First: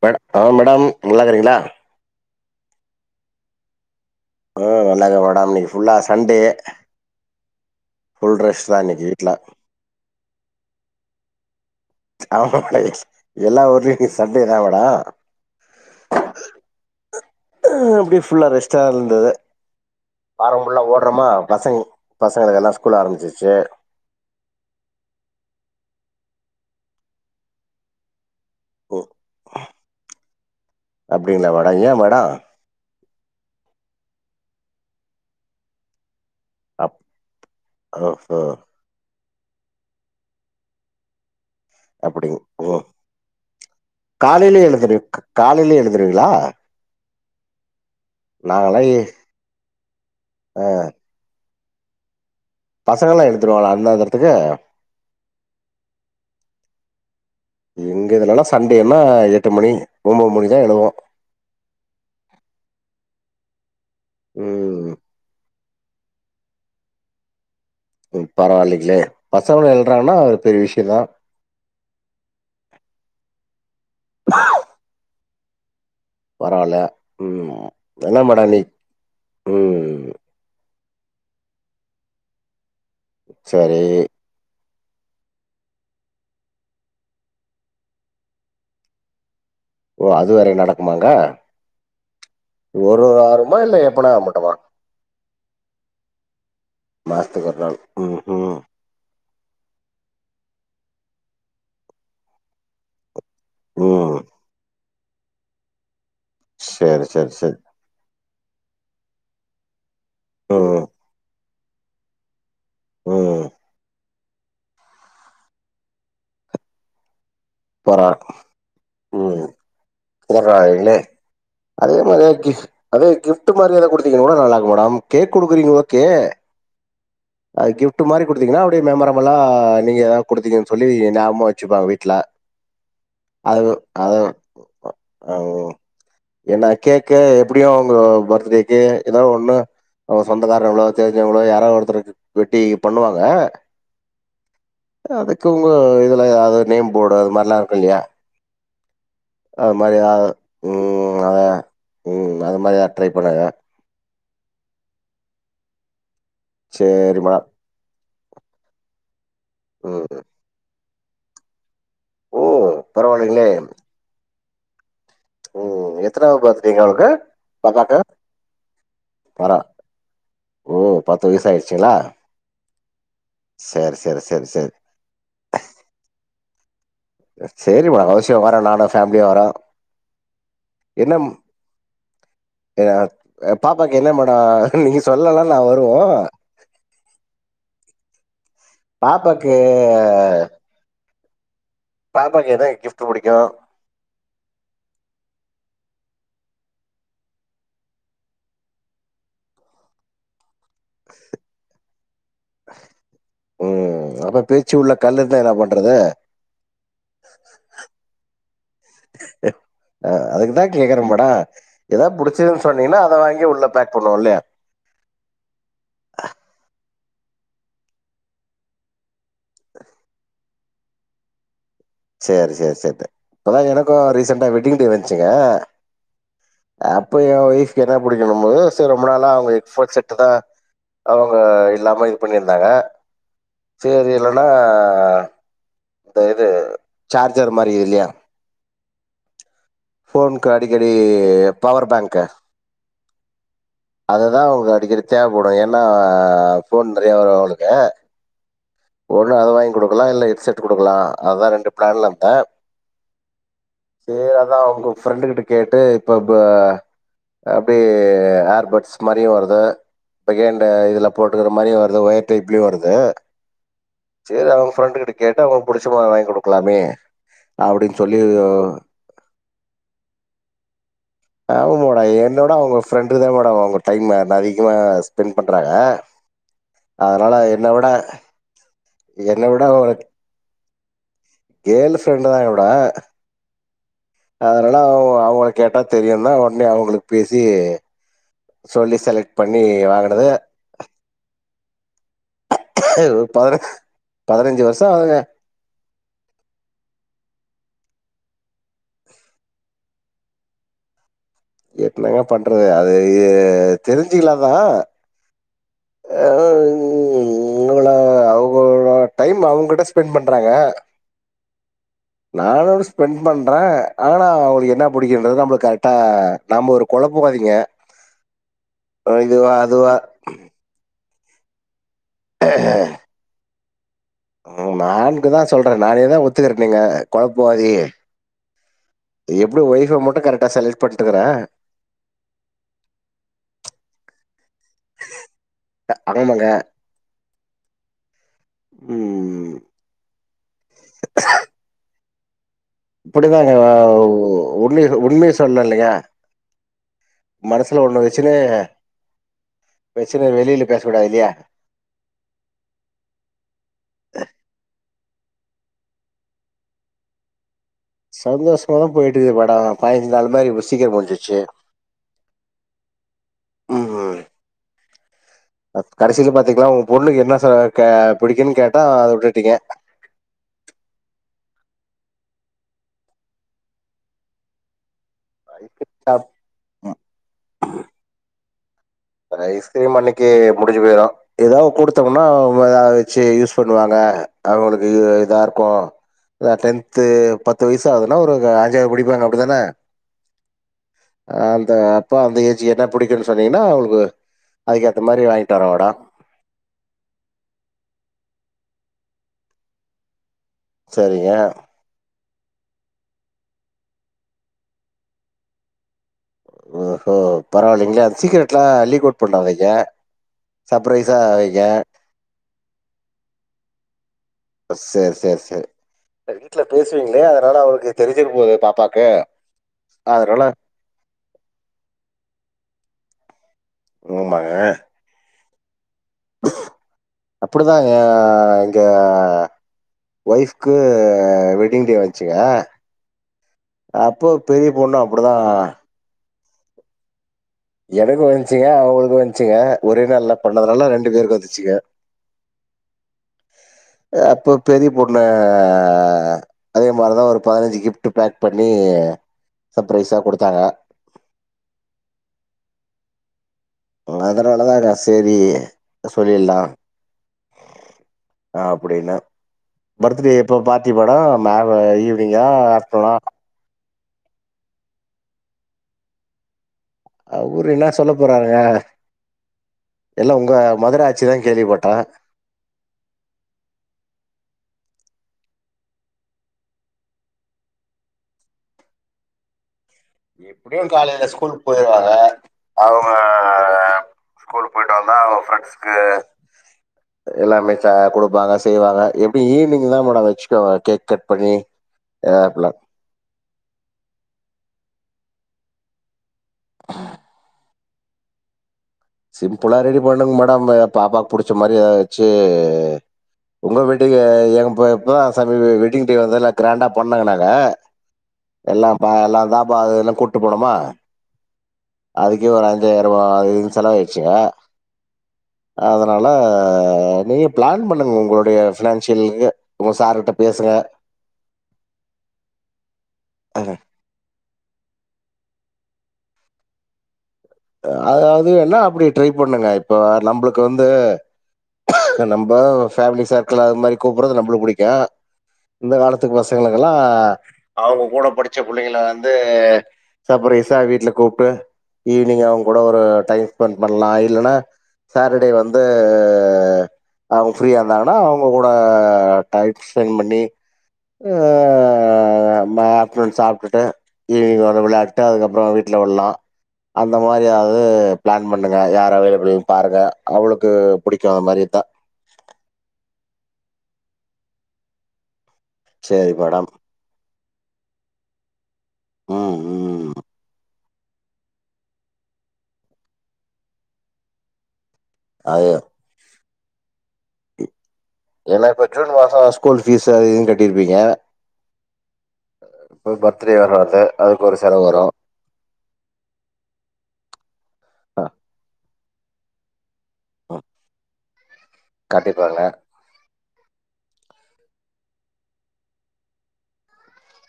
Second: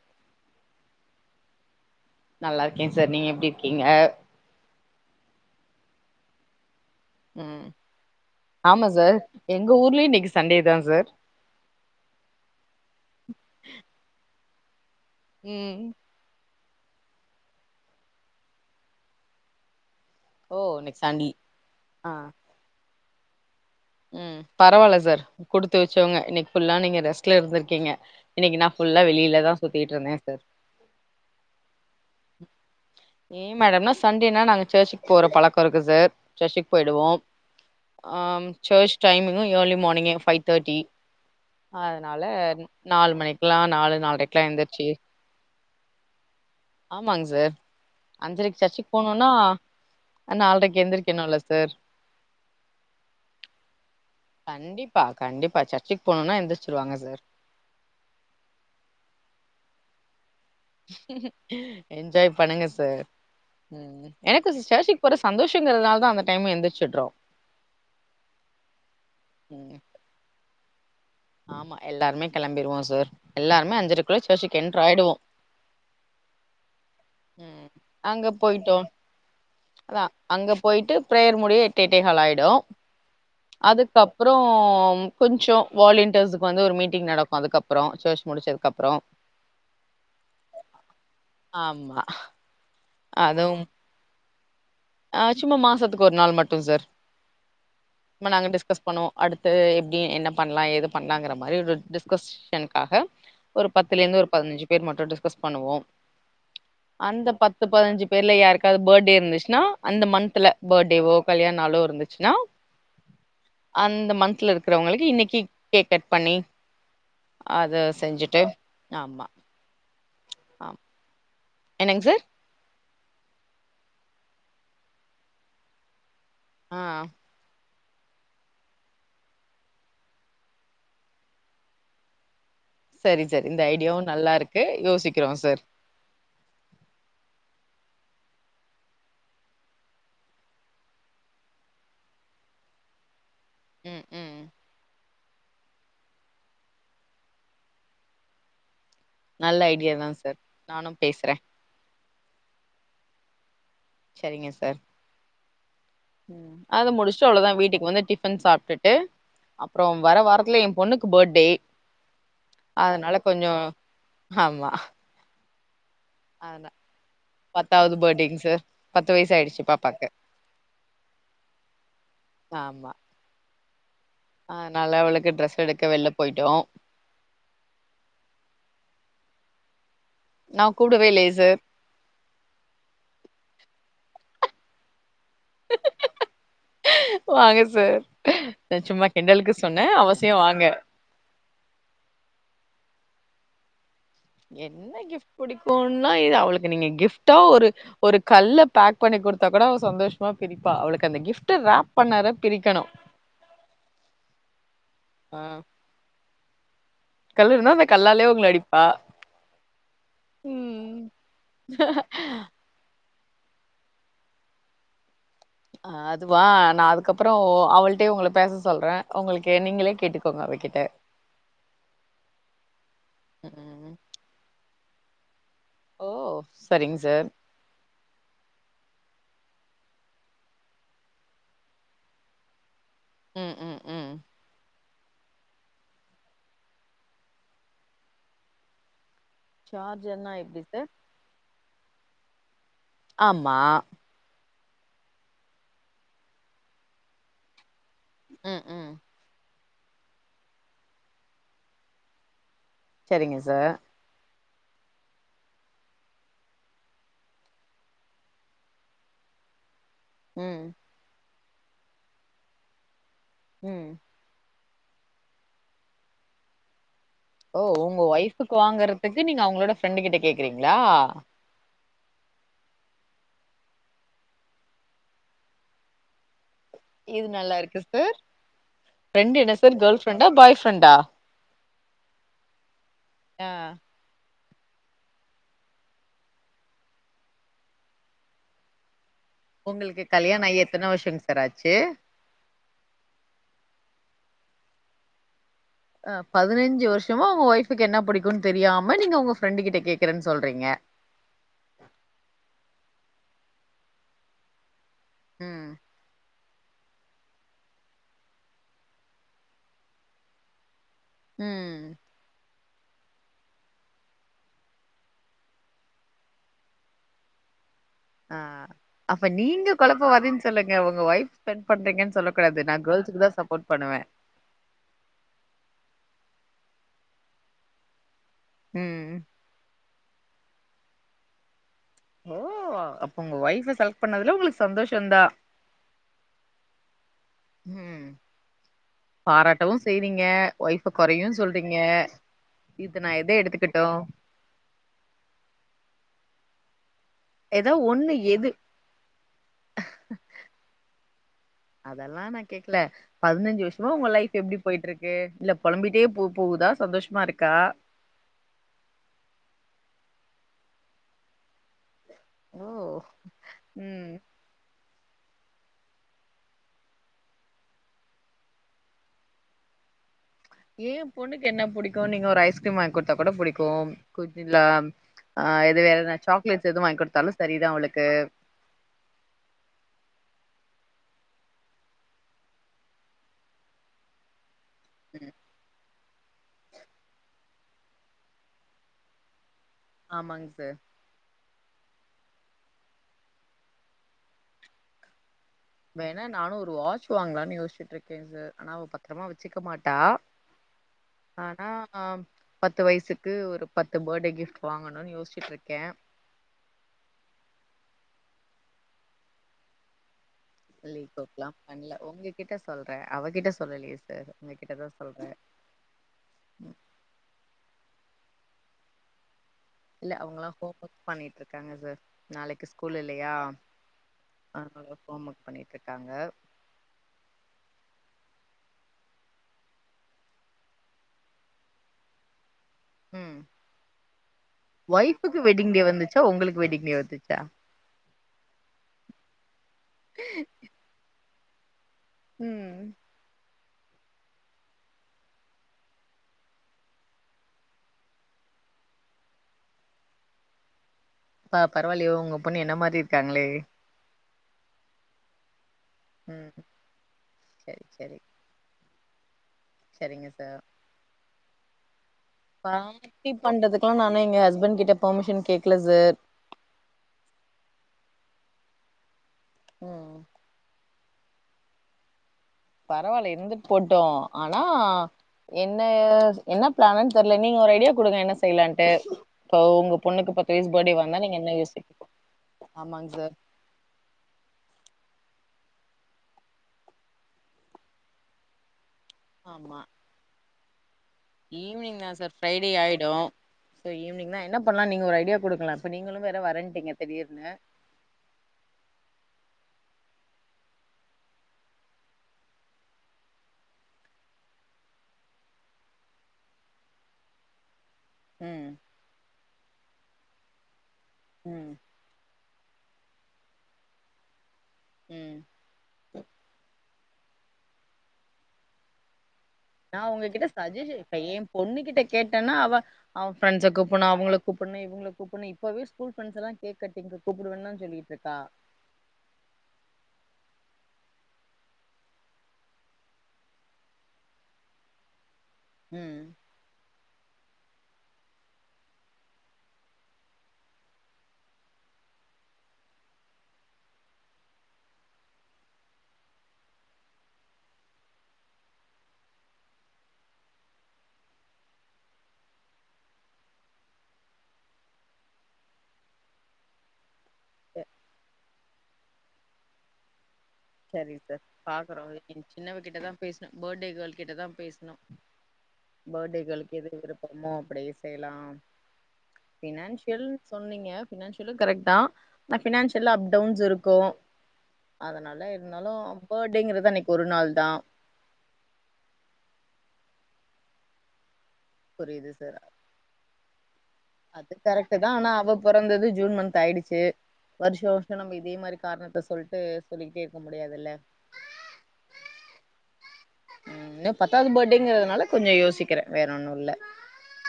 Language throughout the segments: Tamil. ட ஆ மேடம் நல்லாருக்கிறீங்களா நல்லாருக்கே சார் நீங்க எப்டி இருக்கீங்க ஆ நல்லாருக்கறே மேட இன்னைக்கு ஃபுல்லா சண்டே ம் ஃபுல் ரெஸ்ட் தான் ஆமா இன்னைக்கு சார் வீட்ல எங்க ஊர்லியு இன்னைக்கு சண்டே தா சார் ஆமா [unintelligible] எல்லா ஊர்லியு இன்னைக்கு சண்டே தா மேடோ ம் ஆ அப்படே ஃபுல்லா ரெஸ்டா இருந்தது வாரோ ஓ ஃபுல்லா இன்னைக்கு ஓடுறமா சண்டே பசங் ஆ பசங்களுக்கு எல்லா ஸ்கூல் ஆரம்பிச்சிடுச்சு ம் பரவால்ல சார் குடுத்து வச்சவங்க இன்னைக்கு புல்லா நீங்க ரெஸ்ட்ல இருந்துரிக்கீங்க இன்னைக்கி நா ஃபுல்லா ம் வெளிலதா சுத்திகிட்ருந்தே சார் அப்படிங்களா மேடம் ஏன் மேடம் ஏ மேடம்னா சண்டேனா நாங்க சர்ச்சுக்கு போற பழக்கோ இருக்கு சார் சர்ச்சுக்கு அப் போயிடுவோ ஓஹோ ஆம் டைமிங்கு ஏர்லி மார்னிங்கே ஃபைவ் தேர்ட்டி அதுனால அப்படிங்க ஓ நாலு மணிக்குலா நாலு நாலரைக்லா எழுந்துருச்சு எந்துருவீங்ளா ஆமாங்க சார் அஞ்சரைக்கு நாங்களாம் சர்ச்சுக்கு ஏ போனோனா ஆ நால்ரைக்கு எழுந்திருக்கனோல சா சார் பசங்களாம் எழுந்துருவாங்களா அந்த நேரத்துக்கு கண்டிப்பா கண்டிப்பா சர்ச்சுக்கு போனுன்னா எந்துர்ச் சுடுவாங்க சார் எங்க இதுலல்லா சண்டேனா எட்டு மணி ஒம்போது மணி தான் எழுவோம் என்ஜாய் பண்ணுங்க சார் ம் எனக்கு ம் சர்ச்சுக்கு போற சந்தோஷங்குறதுனால தா அந்த டைம் எந்துர்ச்சுட்றோ ம் பரவாலிங்ளே பசங்களு எழ்றான்னா ஒரு பெரிய விஷயோந்தா ஆமா எல்லாருமே கெளம்பிருவோ சார் எல்லாருமே அஞ்சுறைக்குள்ள சர்ச்சுக்கு என்ட்ரு ஆயிடுவோ பரவால ம் என்ன அங்க மேடோ நீ போயிட்டோ அதா ம் அங்க பொயிட்டு ப்ரேயர் முடிய எட் எட்டே கால் ஆயிடு சரி. அதுக்கப்பறோ கொஞ்சோ வாலண்டியர்ஸ்க்கு வந்து ஒரு மீட்டிங் நடக்கோ அதுக்கப்றோ சர்ச் முடிச்சதுக்கப்றோ ஓ அது வேற நடக்குமாங்க ஆமா ஒரு ஒரு வாரமா அதுவும் இல்ல எப்பனா மட் ஆ சும்மா மாசத்துக்கு ஒரு நாள் மட்டுங் சார் மாசத்துக்கு ஒரு நாள். அப்ப நாங்க ம்ஹ்ம். டிஸ்கஸ் பண்ணுவோ அடுத் து எப்டி என்ன பண்ணலா எஏது பண்ணலாங்குறா மாரி ஒரு டிஸ்கஷன்காக ஒரு ம். பத்துலேருந்து ஒரு பதினஞ்சு பேர் மட்டு டிஸ்கஸ் பண்ணுவோ சரி, அந்த சரி, சரி. பத்து பதுனஞ்சு பேர்ல யாருக்காவது ஃபேட்டே இருந்துச்சுன்னா அந்த மந்த்ல ம், ஃபேட்டேவோ கல்யாண நாலோ இருந்துச்சுன்னா ம். அந்த மந்த் ட்ல இருக்குறவங்களுக்கு இன்னைக்கி கேக் கட் பண்ணி அத பரவா செஞ்சுட்டு ஆமா ஆமா போறாங்ளே அதே என்னங்க சார் மாரிதா கிப்ட் அதே கிப்ட் மாரி எதாது குடுத்தீங் எவ்ளோ நாளாகும் மேடம் கேக் குடுக்குறீங்க ஓகே ஆ ஆ அது கிஃப்ட் மாரி குடுத்தீங்கன்னா அப்டியே மெமரபுலா நீங்கதா குடுத்தீங்கனு சொல்லி ஞாபகமா வச்சுப்பாங்க வீட்ல சரி சார் அது இந்த ஐடியாவு நல்லா இருக்கு யோசிக்கிறோ சார் என்ன கேக்கு எப்படியு அவுங்க பர்த்டேக்கு எதாவது ஒண்ணு அவுங்க சொந்தக்காரவுங்களோ தெரிஞ்சுவங்ளோ யாராவது ஒருத்தருக் வெட்டி பண்ணுவாங்க ம் ம் அதுக்கு உங்க இதுலயாது நேம் ஃபோடு அது மாரில்லா இருக்கு இல்லையா நல்ல அது ஐடியா மாரி தா எதாவது சார் நானு ம் ஆ பேசுறே ம் அது மாரி எதாது ட்ரை பண்ணுங்க செரிங்க சார் ம் அத முடுச்ட்டு சேரிம்மா அவ்ளோ தா வீட்டுக்கு வந்து டிஃபன் சாப்ட்டுட்டு அப்றோம் வர ம் வாரத்துல ஏ பொண்ணுக் க்கு ஃபேர்டே ஓ அதுனால பரவாயில்லைங்களே கொஞ்சோ ஆமா ஓ ஓ எத் எத்னாவது அதா பர்த்டேங்க அவளுக்கு பத்தாவது பாப்பாக்கு பர்த்டேங் சார் பத்து வயசு வரா ஆயிடுச்சு பாப்பாக்கு ஓ பத்து வயசு ஆயிடுச்சுங்களா சேரி சேரி சேரி சேரி அதுனால அவளுக்கு ட்ரெஸ் எடுக்க வெள்ல போயிட்டோ சேரிம்மா அவசியோ வரோ நானு ஃபேம்லியா வரோ நா கூப்டவே என்னம் இல்லயே சார் ஏ பாப்பாக்கு என்ன மேடோ நீங்க சொல்லல்லா நா வருவோ வாங்க சார் நா சும்மா பாப்பாக்கு கிண்டலுக்கு சொன்னே அவசியோ வாங்க பாப்பாக்கு என்ன கிப்ட் புடிக்கு என்ன கிஃப்ட் புடிக்குன்னா இது அவளுக்கு நீங்க கிஃப்டா ஒரு ஒரு கல்ல பேக் பண்ணி குடுத்தா கூட அவ சந்தோஷமா பிரிப்பா அவளுக்கு அந்த கிஃப்ட் ராப் பண்ணார பிரிக்கணு உம் அப்ப பீச்சு உள்ள கல்லு இருந்தா என்ன பண்றது கல் இருந்தா அந்த கல்லாலே உங்கள அடிப்பா அஹ் அதுக்குதா கேக்கற ம் மேடோ எதா புடிச்சிதுன்னு சொன்னீங்கன்னா அத வாங் அங்கே உள்ள பேக் பண்ணுவோ இல்லையா அதுவா நா அதுக்கப்றோ அவள்டே உங்கள பேச சொல்றே உங்களுக்கு நீங்களே கேட்டுக்கோங்க அவ கிட்ட சேரி சேரி சேரி இப்பதா எனக்கு ம் ரீசண்டா வெட்டிங் டே வந்துச்சுங்க ஓ சரிங்க அப்ப சார் எ ஒய்ஃப்க்கு என்ன புடிக்கணு போது சரி ரொம்ப நாளா ஹெட்போன் செட் தா அவுங்க இல்லாம இது பண்ணிருந்தாங்க ம் ம் சேரி ம் இல்லன்னா இந்த இது சார்ஜர் மாரி இல்லையா சார்ஜர்னா ஃபோன்க்கு எப்டி அடிக்கடி சார் பவர் பேங்க்கு ஆமா அதுதான் அவங்களுக்கு அடிக்கடி தேவைப்படு ஏன்னா ஃபோன் நெறையா வரு அவளுக்கு உம் உம் குடுக்கலா இல்ல ஹெட்செட் குடுக்கலா அதா ரெண்டு பிளான்ல ந்த சரிங்க சார் அதா உங்க ஃப்ரெண்டு கிட்ட கேட்டு இப்ப ப்பா அப்டே ஏர்பர்ட்ஸ் மாரியு வருது ம் பகேண்ட்டு இதுல போட்டுக்குற மாரியு வருது ஒயர் டைப்லியு வருது ம் சேரி அவு ஃப்ரெண்டு கிட்ட கேட்டா அவங்களுக்கு புடிச்சமாரி வாங்கி குடுக்கலாமே ஓ அப்படின்னு உங்க சொல்லி ஒய்ஃப்க்கு வாங்கறதுக்கு நீங்க அவுங்களோட ஃப்ரெண்டு கிட்ட கேக்குறீங்களா ஆமா மோடோ என்னோட அவுங்க ஃப்ரெண்டு் தா மேடோ அவுங்க டைம் அதிகமா ஸ்பெண்ட் பண்றாங்க அதனால என்ன விட ஃப்ரெண்டு என்ன விட சார் ஒரு கேர்ள் ஃப்ரெண்டா பாய் ஃப்ரெண்டா கேர்ள் ஃப்ரெண்டு் தா மேடோ ஆ அதனால அவுங்க அவங்க கேட்டா தெரியு தா ஒன்னே அவுங்களுக்கு பேசி சொல்லி செலக்ட் பண்ணி ஒங்களுக்கு வாங்கினது கல்யாண ஆயி எத்தன வருஷங் சார் ஆச்சு பதினஞ் பதினஞ்சு வருசோ ஆகுதுங்க ஆ பதினஞ்சு வருஷமா உங்க ஒய்ஃபுக்கு என்ன புடிக்குன்னு தெரியாம நீங்க உங்க ஃப்ரெண்டு கிட்ட கேக்கறன்னு சொல்றீங்க என்னங்க பண்றது அது தெரிஞ்சுக்கலாதா ம் [unintelligible] டைம் அவங்கிட்ட ஸ்பெண்ட் பண்றாங்க உம் நானோடு ஸ்பெண்ட் பண்ற ஆனா அவுங்களுக்கு என்ன புடிக்கின்றது நம்மளுக்கு கரட்டா நம்ப ஒரு கொழப்ப வாதிங்க ஆஹ் அப்ப நீங்க அதுவா கொழப்ப வாதீன்னு சொல்லுங்க உங்க ஒய்ஃப் பண்றிங்கன்னு சொல்லக்கூடாது நா கேர்ள்ஸ்கு தா சப்போர்ட் பண்ணுவ உம் நான்குதா சொல்ற நானேதா ஒத்துக்கற நீங்க கொழப்பவாதி ம் எப்டி ஒய்ஃப மட்டு கரெட்டா செலக்ட் பண்ட்டுக்கற ஓ அப்ப உங்க ஒய்ஃப செலக்ட் பண்ணதுல உங்களுக்கு சந்தோஷதா ஆமாங்க உம் ம் பாராட்டவு செய்றீங்க ஒய்ஃப கொறையு சொல்றீங்க இது நா எத இப்டிதாங்க எடுத்துக்கட்டு உண்மை உண்மைய சொன்ன இல்லயா ஏதோ மனசுல ஒண்ணு வச்சினு எது பிரச்சன வெளில பேச கூடாது இல்லையா அதெல்லா நா கேக்கல பதினஞ்சு வருஷமா உங்க லைஃப் எப்டி போயிட்டு இருக்கு இல்ல பொலம்பிட்டே போ போவுதா சந்தோஷமா இருக்கா சந்தோஷமா தா போயிட்டுக்கு மேடம் பதினைஞ்சி நாள் மாரி இவ்ள சீக்கிரோ முஞ்சிருச்சு ஓ உம் ம் கடைசியில பாத்தீங்களாம் உங்க பொண்ணுக்கு என்ன புடிக்குன்னு கேட்டா அத வுட்டுடிகங்க [inaudible] ஏன் பொண்ணுக்கு என்ன பிடிக்கும் நீங்க ஒரு ஐஸ்கிரீம் வாங்கி கொடுத்தா கூட புடிக்கும் குப்பிங்களா ஆ எது வேறன சாக்லேட்ஸ் எதுவும் வாங்கி் கொடுத்தாலும் சரிதான் அவளுக்கு ரயிஸ்கிரீம் அன்னைக்கு முடிஞ்சு போயிரும் ஏதாவது கொடுத்தோம்னாாவ வச்சு யூஸ் பண்ணுவாங்க அவங்களுக்கு இதாருக்கும் டென்து பத்து வயசு ஆகுதுன்னா ஒரு அஞ்சாவது படிப்பாங்க அப்படிதானே ஆமாங் சார் அந்த அப்ப அந்த ஏஜி என்ன பிடிக்குன்னு சொன்னீங்கன்னா அவ ஓ அதுக் ஏத்த மாரி வாங்கி வேணா நானும் ஒரு வாட்ச் வாங்கலான்னு யோசிச்சுட்டு இருக்கேன் சார் ஆனா அவ பத்திரமா வச்சுக்க மாட்டா சரிங்க. ஆனா பத்து வயசுக்கு ஒரு பத்து பேர்டே கிஃப்ட் வாங்கணும்னு யோசிச்சுட்டு இருக்க ஓ ஹோ பரவாயில்லைங்களா அந்த சீக்கரெட்லாம் லீக்அவுட் பண்ணறாாதைங்க லீக்அவுட்லாம் பண்ணல உங்ககிட்ட சொல்றே அவகிட்ட சொல்லலையே சார் உங்ககிட்டதா செர் சொல்றே செர் செர் வீட்டுல பேசுவீங்களே அதனால அவளுக்கு தெரிஞ்சிர போது பாப்பாக்கு இல்ல அதனால அவங்களாம் ஹோம் ஒர்க் பண்ணிட்டு இருக்காங்க சார் நாளைக்கு ஸ்கூல் இல்லையா ஆமாங்க. ஆ ஹோம் ஒர்க் பண்ணி அப்படிதாங்க இங்கே ஒய்ஃப்கு வெட்டிங் டே வந்துச்சுங்க உம் அப்போ பெரிய பொண்ணு ஒயஃபுக்கு அப்படிதான். வெட்டிங் டே வந்துச்சா உங்களுக்கு வெட்டிங் டே வந்து எனக்கும் வந்ச்சிங்க அவங்களுக்கு வந்ச்சுங்க ஒரே நாள்ல பண்ணதுனால ரெண்டு பேருக்கு வந்துச்சுங்க உம் [inaudible] அப்போ பெரிய பொண்ணு அதே மாரிதான் ஒரு பதினைஞ்சு கிஃப்ட் பேக் பண்ணி சர்பரைஸா கொடுத்தாங்க பா பரவாலையோ உங்க பொண்ணு என்ன மாரி இருக்காங்களே அதனால தாங்க சரி உம் செரி செரி அப்படின்னு பர்த்டே இப்ப பார்ட்டி மேடம் ஈவினிங்கா ஆஃப்டர்நூனா இப்ப நானு எங்க ஹஸ்பண்ட் கிட்ட பெர்மிஷன் கேக்கல சார் அவரு என்ன சொல்ல போறாருங்க ம் எல்லாம் உங்க மதுரா சிதான் கேள்விப்பட்டோ பரவாயில்ல இருந்துட்டு போட்டு ஆனா என்ன என்ன பிளானன்னு தெரியல நீங்க ஒரு ஐடியா கொடுங்க என்ன செய்யலான்ட்டு இப்போ உங்க பொண்ணுக்கு பத்து வயசு எப்டியூ பர்த்டே வந்தா காலைல நீங்க ஸ்கூல் என்ன யோசிப்பீங்க போயிருவாங்க ஆமாங்க அவங்க சார் ஸ்கூல் போயிட்டுவாங்க அவுங்க ப்பிரன்ஸ் கு எல்லாமே சா கொடுப்பாங்க செய்வாங்க எப்படி ஆமா ஈவினிங் தான் மேட வச்சு கவா கேக் கட் பண்ணி ஈவினிங் தான் சார் எல்லா பிரைடே ஆயிடும் சோ ஈவினிங் தான் என்ன இப்பல்லாம் நீங்க ஒரு ஐடியா கொடுக்கலாம் இப்ப நீங்களும் வேற வரட்டீங்க திடீர்னு சிம்பிளா ரெடி பண்ணுங்க மேடம் பாப்பாக்கு புடிச்ச மாதிரி ஏதாச்சுயி உங்க வெட்டிங் இப்பதான் சாமி வெட்டிங் டே வந்து எல்லாம் கிராண்டா பண்ணாங்க நாங்க ம் எல்லாம் பா எல்லாம் தான் பா எல்லாம் கூட்டு போனுமா ம் அதுக்கே ஒரு அஞுறு பத்தாயிரம் ரூபா அதுன்னு செலவடுச்சுங்க ம் அதனால நீங்கள் பிளான் பண்ணுங்க உங்களுடைய ஃபினான்ஷியகல் நான் உங்க கிட்ட சஜேஷன் இப்பா எ பொண்ணு கிட்ட கேட்டேன்னா அவ அவன் ஃப்ரெண்ட்ஸ கூப்பிடணும் அவங்க கூப்பிடும் இவங்களுக்கு கூப்பன்ன இப்பவே ஸூல்ஸ் எாம் கேக் கட்டி அதாவது என்னா அப்படி ட்ரை பண்ணுங்க இப்ப நம்மக்கு நமக்கு வந்து நம்ம பேமிலி சர்க்கிள் அது மாதிரி கூப்பிறது நம பிடிக்கும் இந்த ம் காலத்துக்கு பசங்களுக்கெல்லா அவங்க கூட படிச்ச புள்ளைங்கள வந்து சப்பரைஸா வீட்டுல கூப்பிட்டு இ நீங்க அவங்க கூட ஒரு டைம் ஸ்பெண்ட் பண்ணலா இல்லன்னா சேட்டர்டே வந்து அவங்க ஃப்ரீயா இருந்தாங்கன்னா அவங்க கூட டைம் ஸ்பெண்ட் பண்ணி ஆ ம ஆப்டர்நூன் சாப்பிட்டுட்டு ஈவினிங் வந்து வெளையாட்டுட்டு அதுக்கப்புறோ வீட்டு் ல விலா அந்த மாரியாவது செ பிளான் பண்ணுங்க யார் அவைலபுளூ பாருங்க அவளுக்கு சரி புடிக்கு சார் அந்த மாரி இருந்தா பாக்குறோ சின்னவ கிட்டதா பேசன பர்த்டே கேர்ள் கிட்ட தா பேசனோ சேரி பர்த்டே மேடம் கேர்ளுக்கு எது விருப்பமோ அப்டியே செய்யலா ம் ம் பினான்சியல்ன்னு சொன்னீங்க ஃபினான்சியலு கரெக்ட் தா பட் ஃபினான்ஷியலா அப் டவுன்ஸ் இருக்கு அதனால அது இருந்தாலு பேர்டேங்கறது அன்னைக்கி ஒரு நாள் தா ஏன்னா இப்ப ஜூன் மாசோ ஸ்கூல் ஃபீஸ் அது இதுனு கட்டிருப்பீங்க புரியுது சார் இப்ப பர்த்டே வேற வருது அதுக்கு அது ஒரு செலவு கரெக்ட் வரு தா ஆனா அவ பொறந்தது ஜூன் மன்த் ஆயிடுச்சு வருஷோ வருஷ அ அ நம்ம இதே மாரி காரணத்தை சொல் த்து சொல்லிக்கிட்டே இருக்க முடியாதுல்ல கண்டிப்பாங்க ம் இன்னு பத்தாவது பர்டேங்கறதுனால கொஞ்சோ யோசிக்கிறே வேற ஒண்ணுல்ல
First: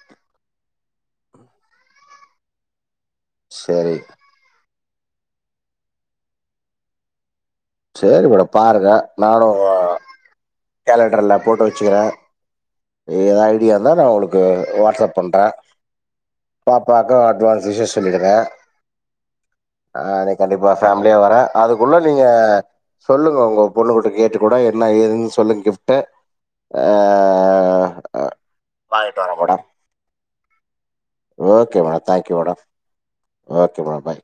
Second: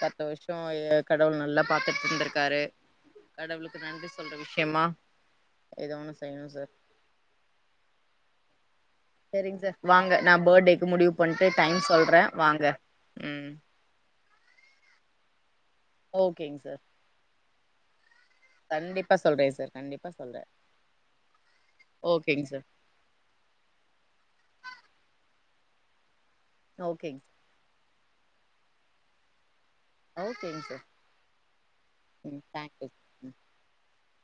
பத்து வருஷோ கடவுள் நல்லா பாத்துட்டு இருந்திருக்காரு கடவுளுக்கு சரி நன்றி சொல்ற விஷயமா ஏதோ ஒண்ணு செய்யணு சார் சேரி மேடம் பாருங்க த நானு சரிங்க சார் வாங்க நான் பர்த்டேக்கு முடிவு கேலண்டர்ல பண்ணிட்டு போட்டு டைம் வச்சுக்கிறே சொல்றேன் வாங்க ஏதாது ம் ஐடியாருந்தா நா உங்ளுக் கு வாட்ஸ்அப் பண்றே ஓகேங்க சார் பாப்பாக்கு அட்வான்ஸ் விஷ்ஷஸ் சொல்லிடுங் ங்க கண்டிப்பா சொல்றேன் சார் கண்டிப்பா அ அன்னைக்கு சொல்றேன் கண்டிப்பா பேமிலியா வரே அதுக்குள்ள நீங்க ஓகேங்க சார் சொல்லுங்க உங்க பொண்ணுகுட்ட கேட்டு கூட என்ன ஏதுன்னு சொல்லுங்க கிஃப்ட்ட ஓகேங் அ வாங்கிட்டு வர்ற மேடம் சார் ஓகேங்க சார் ஓகே மேடம் தேங்க்யூ ம் மேடம் தேங்க்யூ ம் ஓகே மேடம் பாய்